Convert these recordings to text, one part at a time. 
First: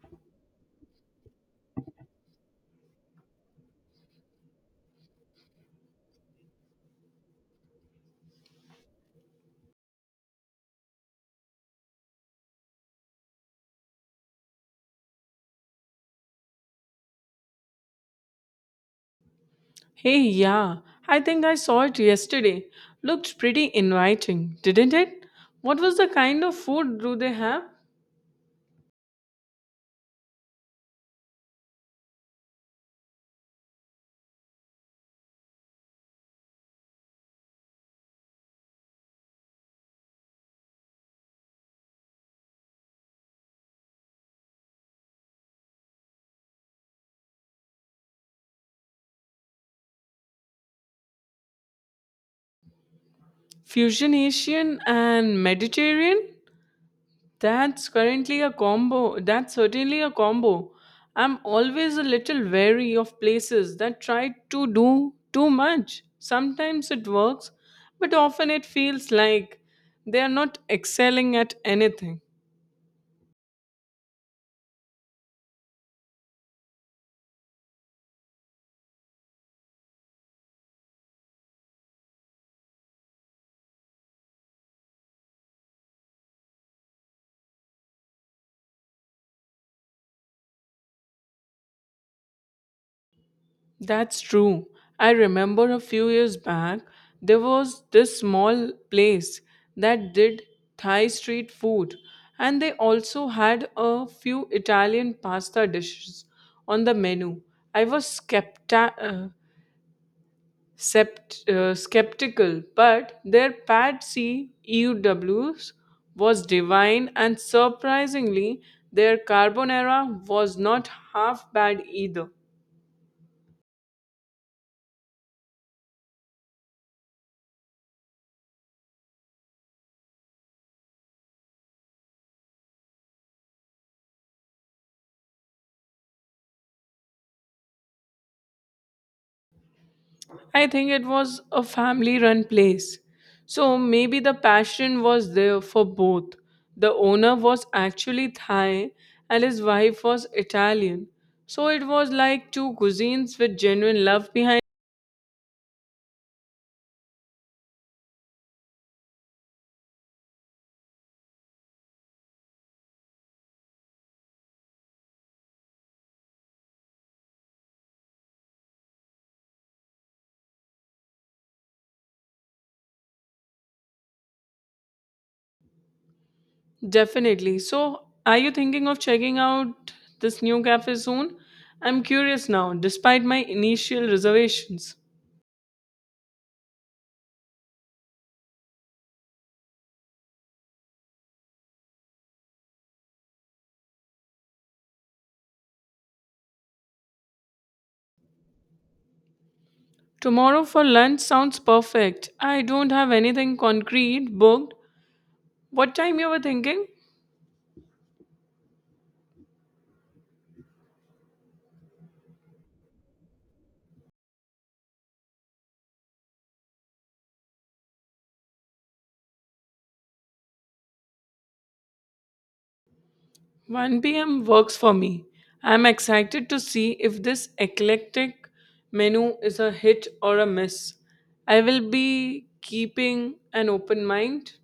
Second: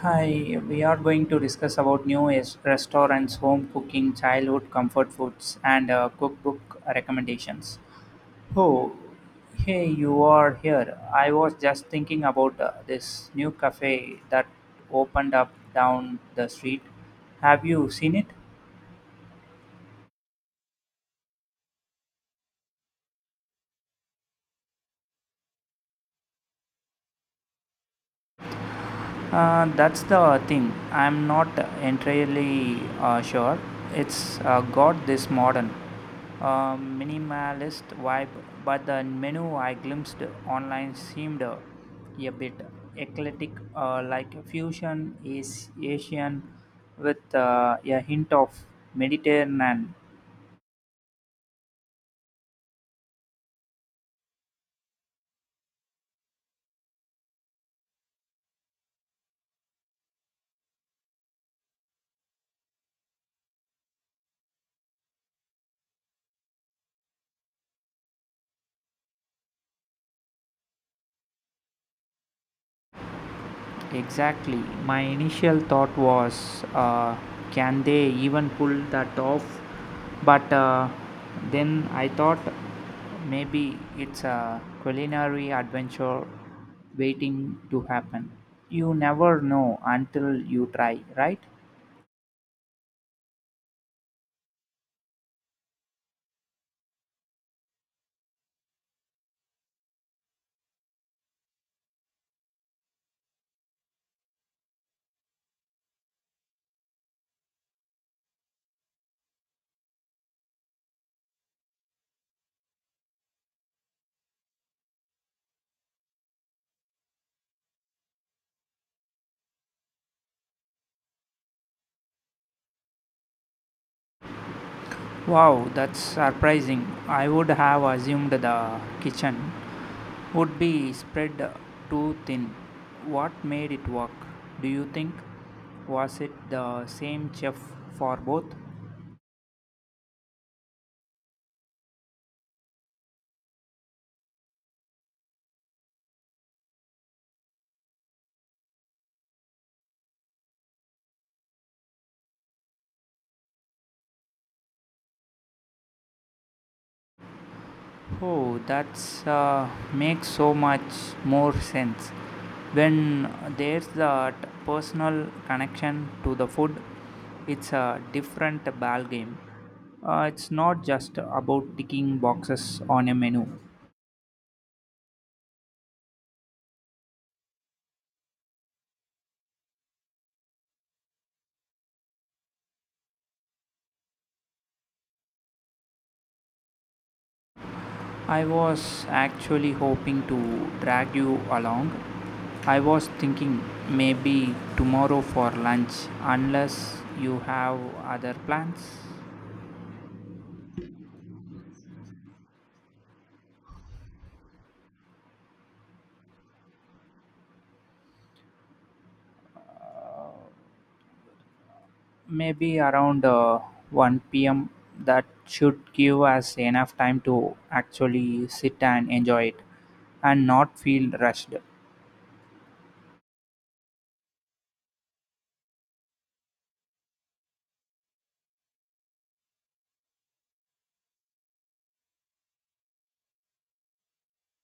Hi, we are going to discuss about new is restaurants, home cooking, childhood comfort foods, and cookbook recommendations. Oh, hey, you are here. I was just thinking about this new cafe that opened up down the street. Have you seen it? Hey, yeah, I think I saw it yesterday. Looked pretty inviting, didn't it? What was the kind of food do they have? That's the thing. I'm not entirely sure. It's got this modern, minimalist vibe, but the menu I glimpsed online seemed a bit eclectic, like fusion is Asian with a hint of Mediterranean. Fusion Asian and Mediterranean? That's currently a combo. That's certainly a combo. I'm always a little wary of places that try to do too much. Sometimes it works, but often it feels like they are not excelling at anything. Exactly. My initial thought was, can they even pull that off? But then I thought maybe it's a culinary adventure waiting to happen. You never know until you try, right? That's true. I remember a few years back, there was this small place that did Thai street food, and they also had a few Italian pasta dishes on the menu. I was skeptical, but their pad C EUWs was divine, and surprisingly, their carbonara was not half bad either. Wow, that's surprising. I would have assumed the kitchen would be spread too thin. What made it work, do you think? Was it the same chef for both? I think it was a family run place. So maybe the passion was there for both. The owner was actually Thai and his wife was Italian. So it was like two cuisines with genuine love behind. Oh, that's makes so much more sense. When there's that personal connection to the food, it's a different ball game. It's not just about ticking boxes on a menu. Definitely. So are you thinking of checking out this new cafe soon? I'm curious now, despite my initial reservations. I was actually hoping to drag you along. I was thinking maybe tomorrow for lunch, unless you have other plans. Tomorrow for lunch sounds perfect. I don't have anything concrete booked. What time you were thinking? Maybe around 1 p.m., that should give us enough time to actually sit and enjoy it and not feel rushed. 1 p.m. works for me. I'm excited to see if this eclectic menu is a hit or a miss. I will be keeping an open mind.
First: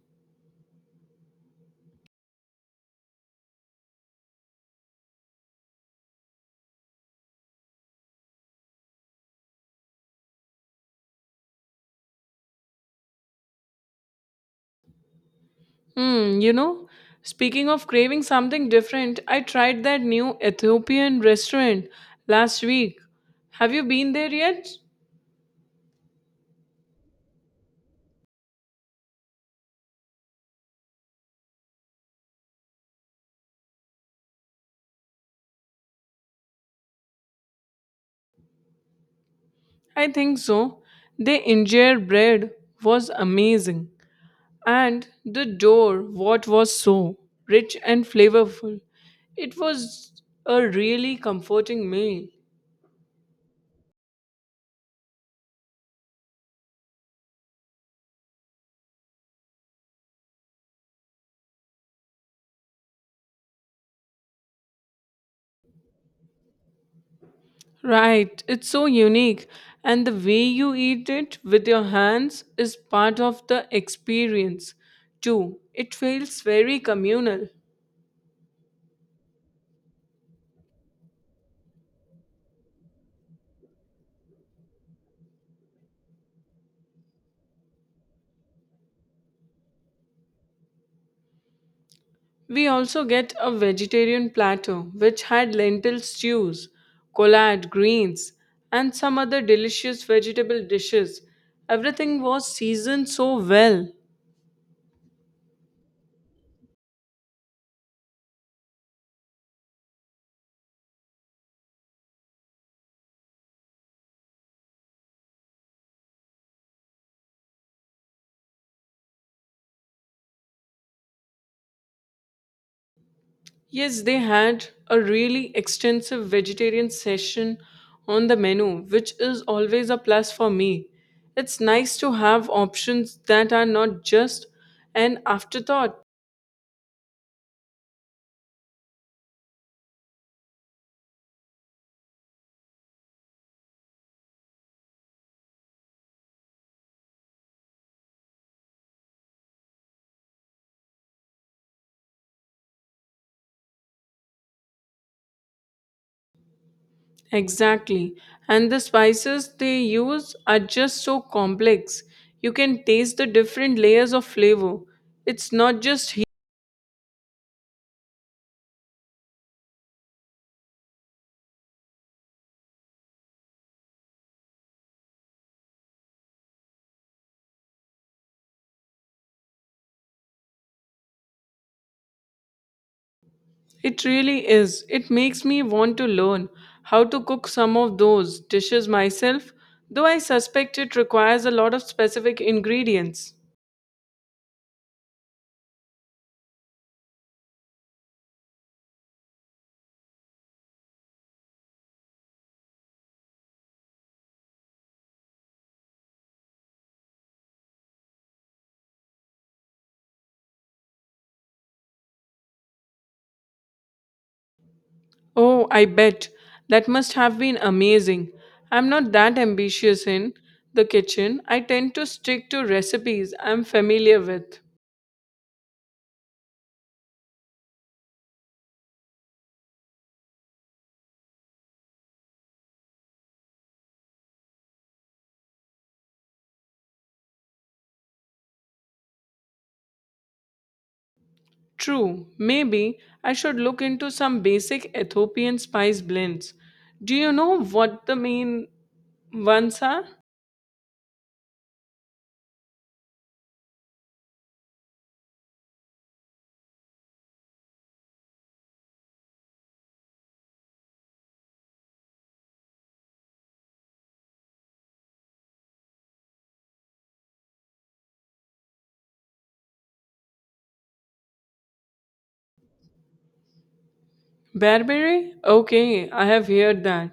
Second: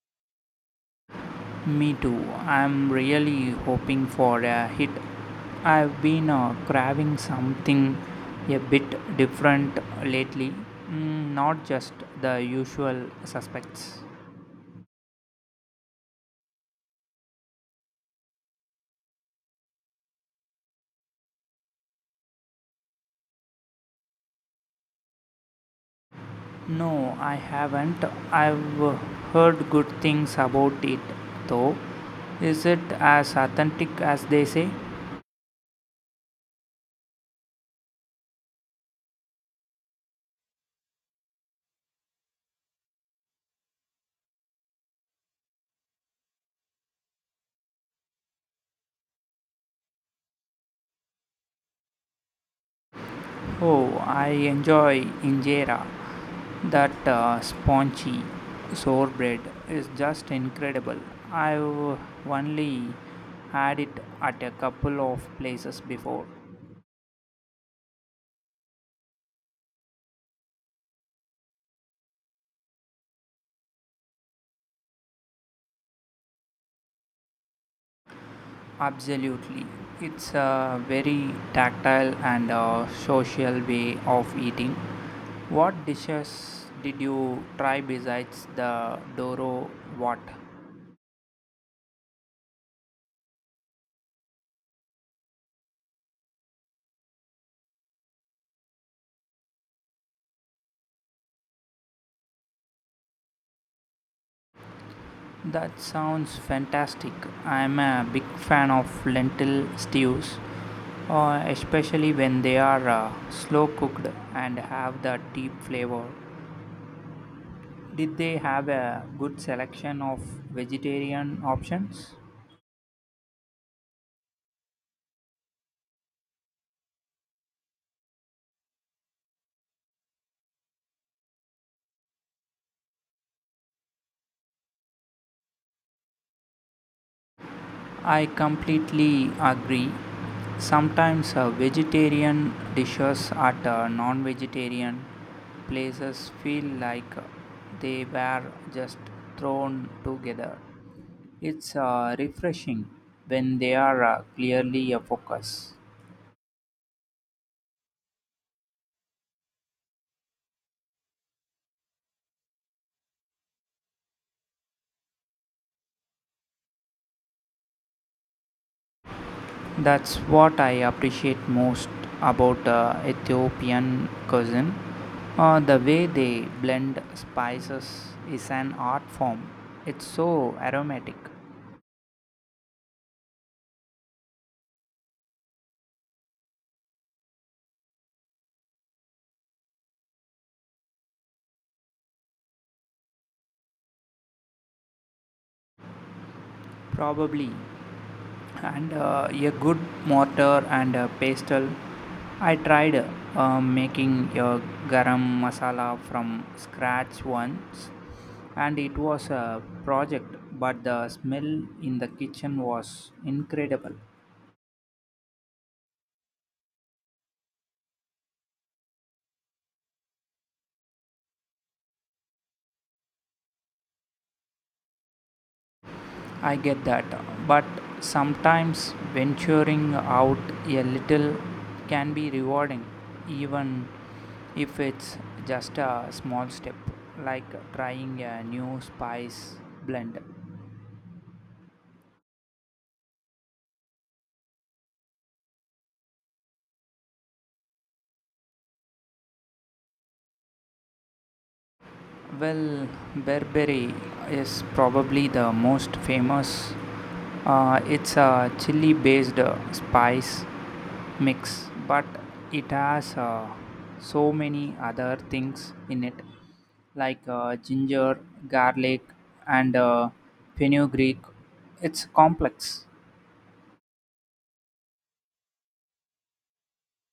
Me too. I'm really hoping for a hit. I've been craving something a bit different lately, not just the usual suspects. Hmm, you know, speaking of craving something different, I tried that new Ethiopian restaurant last week. Have you been there yet? No, I haven't. I've heard good things about it, though. Is it as authentic as they say? I think so. The injera bread was amazing, and the door, what was so rich and flavorful. It was a really comforting meal. Oh, I enjoy injera. That spongy sorbet is just incredible. I've only had it at a couple of places before. Right, it's so unique. And the way you eat it with your hands is part of the experience too. It feels very communal. Absolutely. It's a very tactile and social way of eating. What dishes did you try besides the Doro what? We also get a vegetarian platter which had lentil stews, collard greens, and some other delicious vegetable dishes. Everything was seasoned so well. That sounds fantastic. I'm a big fan of lentil stews, especially when they are slow cooked and have the deep flavor. Did they have a good selection of vegetarian options? Yes, they had a really extensive vegetarian session on the menu, which is always a plus for me. It's nice to have options that are not just an afterthought. I completely agree. Sometimes vegetarian dishes at non vegetarian places feel like they were just thrown together. It's refreshing when they are clearly a focus. Exactly. And the spices they use are just so complex. You can taste the different layers of flavor. It's not just That's what I appreciate most about Ethiopian cuisine. The way they blend spices is an art form. It's so aromatic. it really is. It makes me want to learn how to cook some of those dishes myself, though I suspect it requires a lot of specific ingredients. Probably. And a good mortar and a pestle. I tried making a garam masala from scratch once, and it was a project, but the smell in the kitchen was incredible. Oh, I bet. That must have been amazing. I'm not that ambitious in the kitchen. I tend to stick to recipes I'm familiar with. I get that, but sometimes venturing out a little can be rewarding, even if it's just a small step, like trying a new spice blend. True, maybe I should look into some basic Ethiopian spice blends. Do you know what the main ones are? Well, Burberry is probably the most famous. It's a chili based spice mix, but it has so many other things in it, like ginger, garlic, and fenugreek. It's complex. Bearberry? Okay, I have heard that.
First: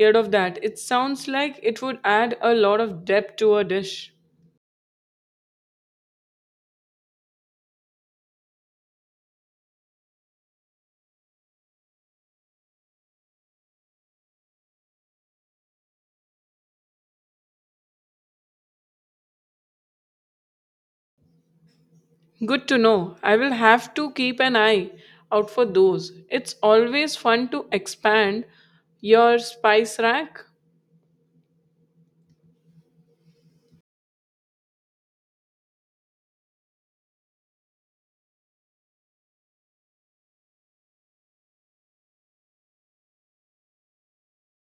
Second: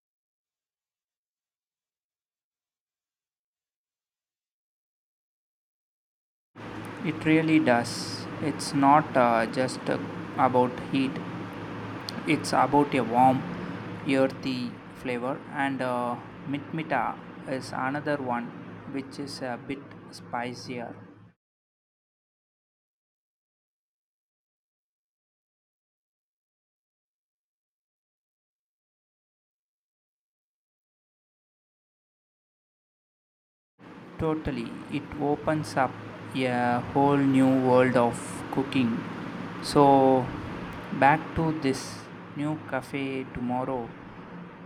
Heard of that. It sounds like it would add a lot of depth to a dish. It really does. It's not just about heat. It's about a warm, earthy flavor, and mitmita is another one, which is a bit spicier. Good to know. I will have to keep an eye out for those. It's always fun to expand your spice rack. Totally. It opens up a whole new world of cooking. So, back to this new cafe tomorrow.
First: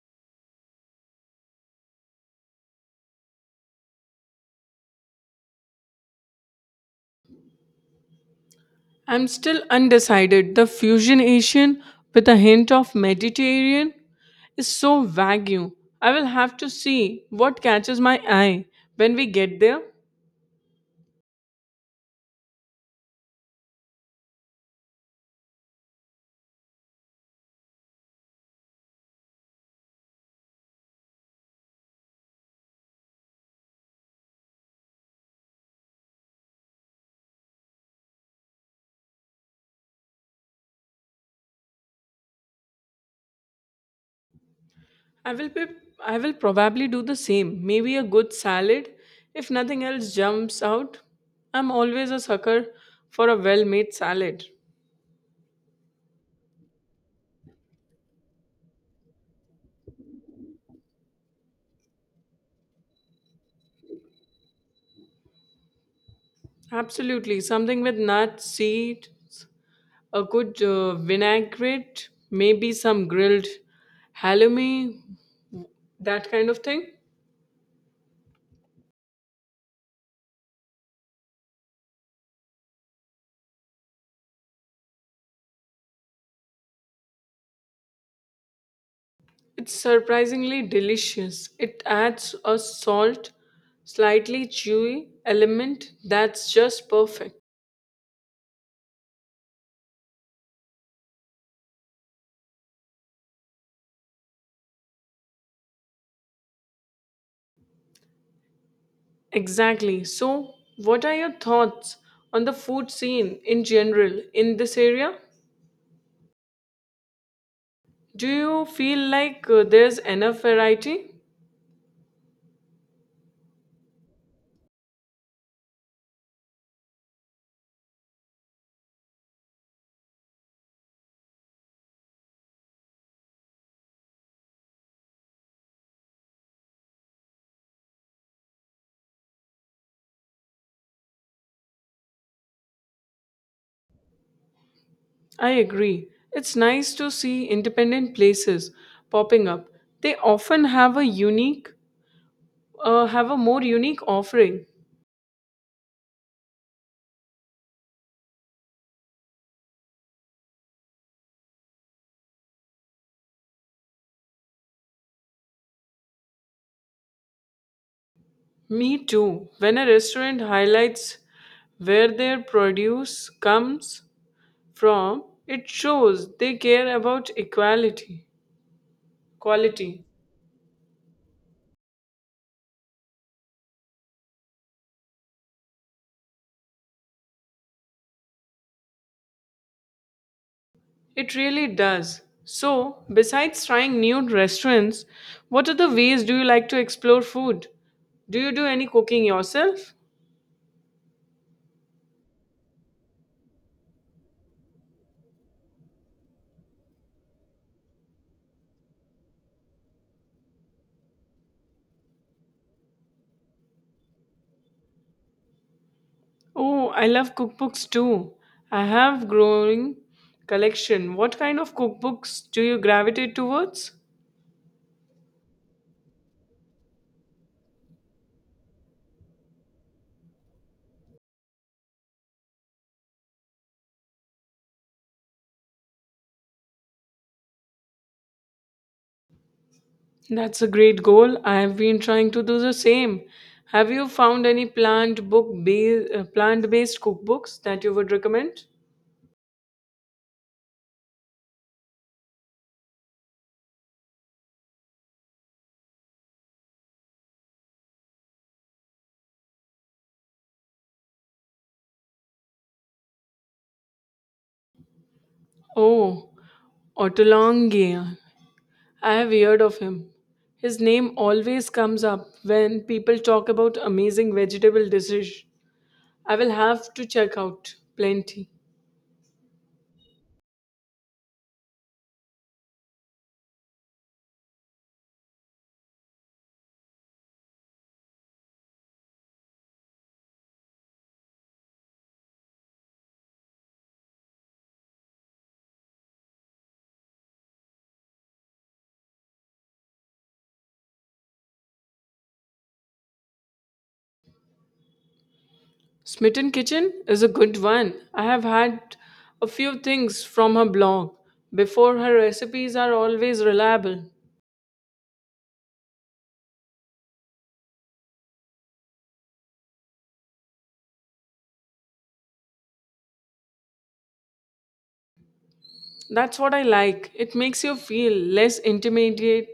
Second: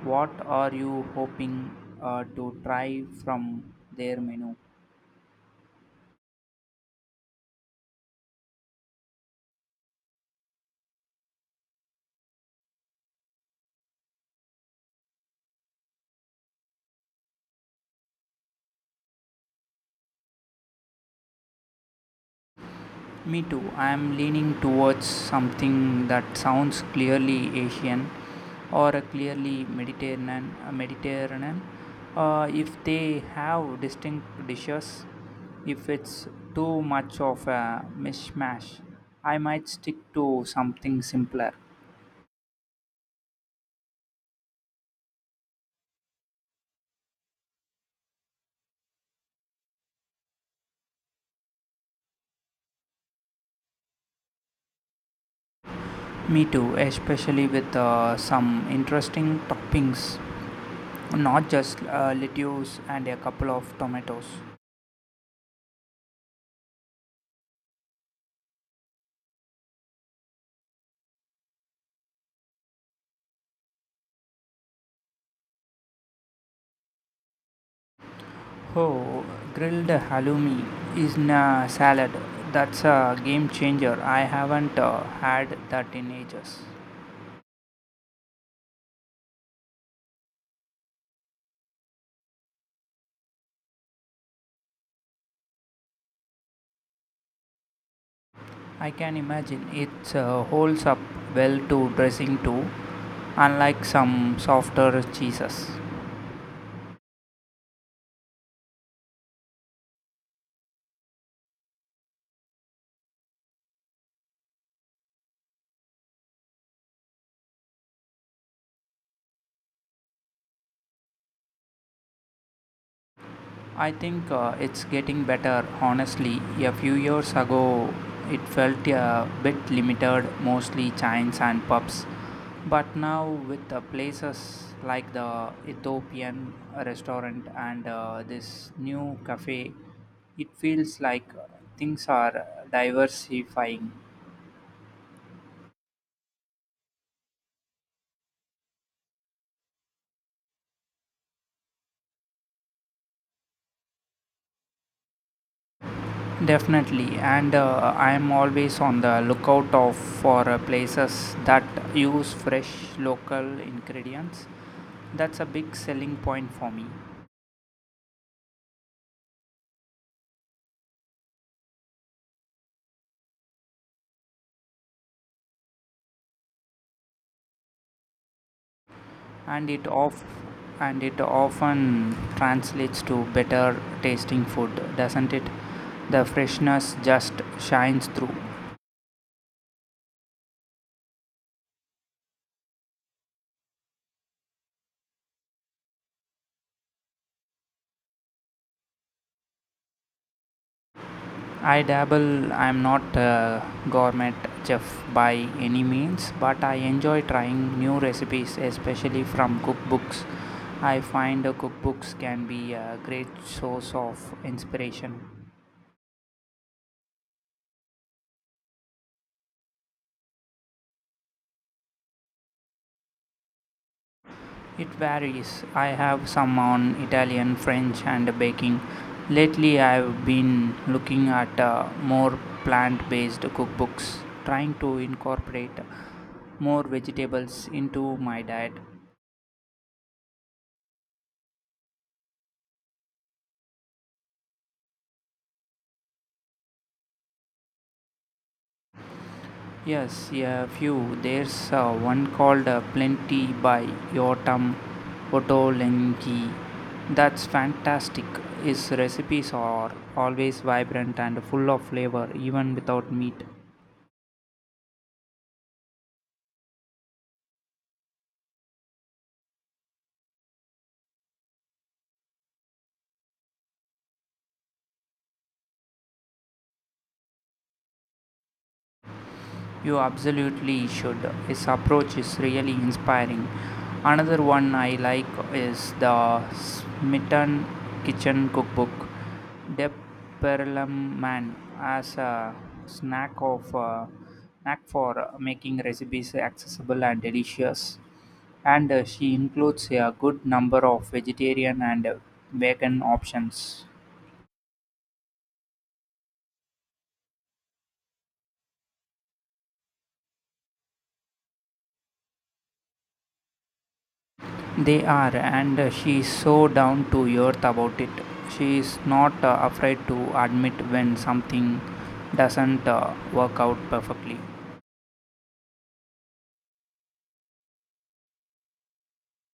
What are you hoping to try from their menu? I'm still undecided. The fusion Asian with a hint of Mediterranean is so vague. I will have to see what catches my eye when we get there. Me too. I am leaning towards something that sounds clearly Asian or a clearly Mediterranean. If they have distinct dishes, if it's too much of a mishmash, I might stick to something simpler. I will be, I will probably do the same. Maybe a good salad if nothing else jumps out. I'm always a sucker for a well-made salad. Me too, especially with some interesting toppings, not just lettuce and a couple of tomatoes. Absolutely, something with nuts, seeds, a good vinaigrette, maybe some grilled halloumi, that kind of thing. Oh, grilled halloumi is in a salad. That's a game changer. I haven't had that in ages. It's surprisingly delicious. It adds a salt, slightly chewy element that's just perfect. I can imagine it holds up well to dressing too, unlike some softer cheeses. Exactly. So, what are your thoughts on the food scene in general in this area? Do you feel like there's enough variety? I think it's getting better, honestly. A few years ago, it felt a bit limited, mostly chains and pubs. But now, with the places like the Ethiopian restaurant and this new cafe, it feels like things are diversifying. I agree. It's nice to see independent places popping up. They often have a have a more unique offering. Definitely, and I am always on the lookout of for places that use fresh, local ingredients. That's a big selling point for me, Me too. When a restaurant highlights where their produce comes from, it shows they care about equality, and it quality. of and it often translates to better tasting food, doesn't it? The freshness just shines through. It really does. So, besides trying new restaurants, what other ways do you like to explore food? Do you do any cooking yourself? I dabble. I'm not a gourmet chef by any means, but I enjoy trying new recipes, especially from cookbooks. I find cookbooks can be a great source of inspiration. Oh, I love cookbooks too. I have growing collection. What kind of cookbooks do you gravitate towards? It varies. I have some on Italian, French, and baking. Lately, I've been looking at more plant based cookbooks, trying to incorporate more vegetables into my diet. That's a great goal. I have been trying to do the same. Have you found any plant book based plant based cookbooks that you would recommend? Yes, yeah, a few. There's one called Plenty by Yotam Ottolenghi. That's fantastic. His recipes are always vibrant and full of flavor, even without meat. Oh, Otolonghi. I have heard of him. His name always comes up when people talk about amazing vegetable dishes. I will have to check out plenty. You absolutely should. His approach is really inspiring. Another one I like is the Smitten Kitchen Cookbook. Deb Perelman has a snack of knack for making recipes accessible and delicious, and she includes a good number of vegetarian and vegan options. Smitten Kitchen is a good one. I have had a few things from her blog. Before her recipes are always reliable. They are, and she is so down to earth about it. She is not afraid to admit when something doesn't work out perfectly. That's what I like. It makes you feel less intimidated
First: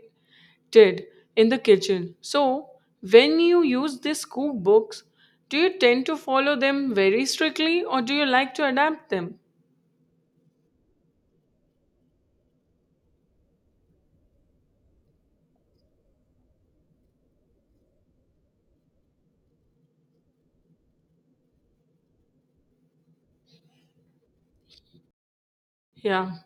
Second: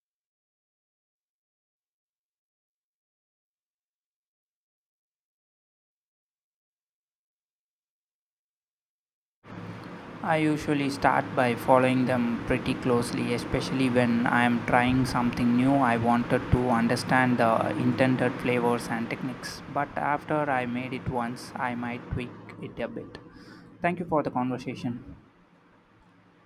in the kitchen. So, when you use these cookbooks, do you tend to follow them very strictly or do you like to adapt them? I usually start by following them pretty closely, especially when I am trying something new. I wanted to understand the intended flavors and techniques, but after I made it once, I might tweak it a bit. Thank you for the conversation. Yeah.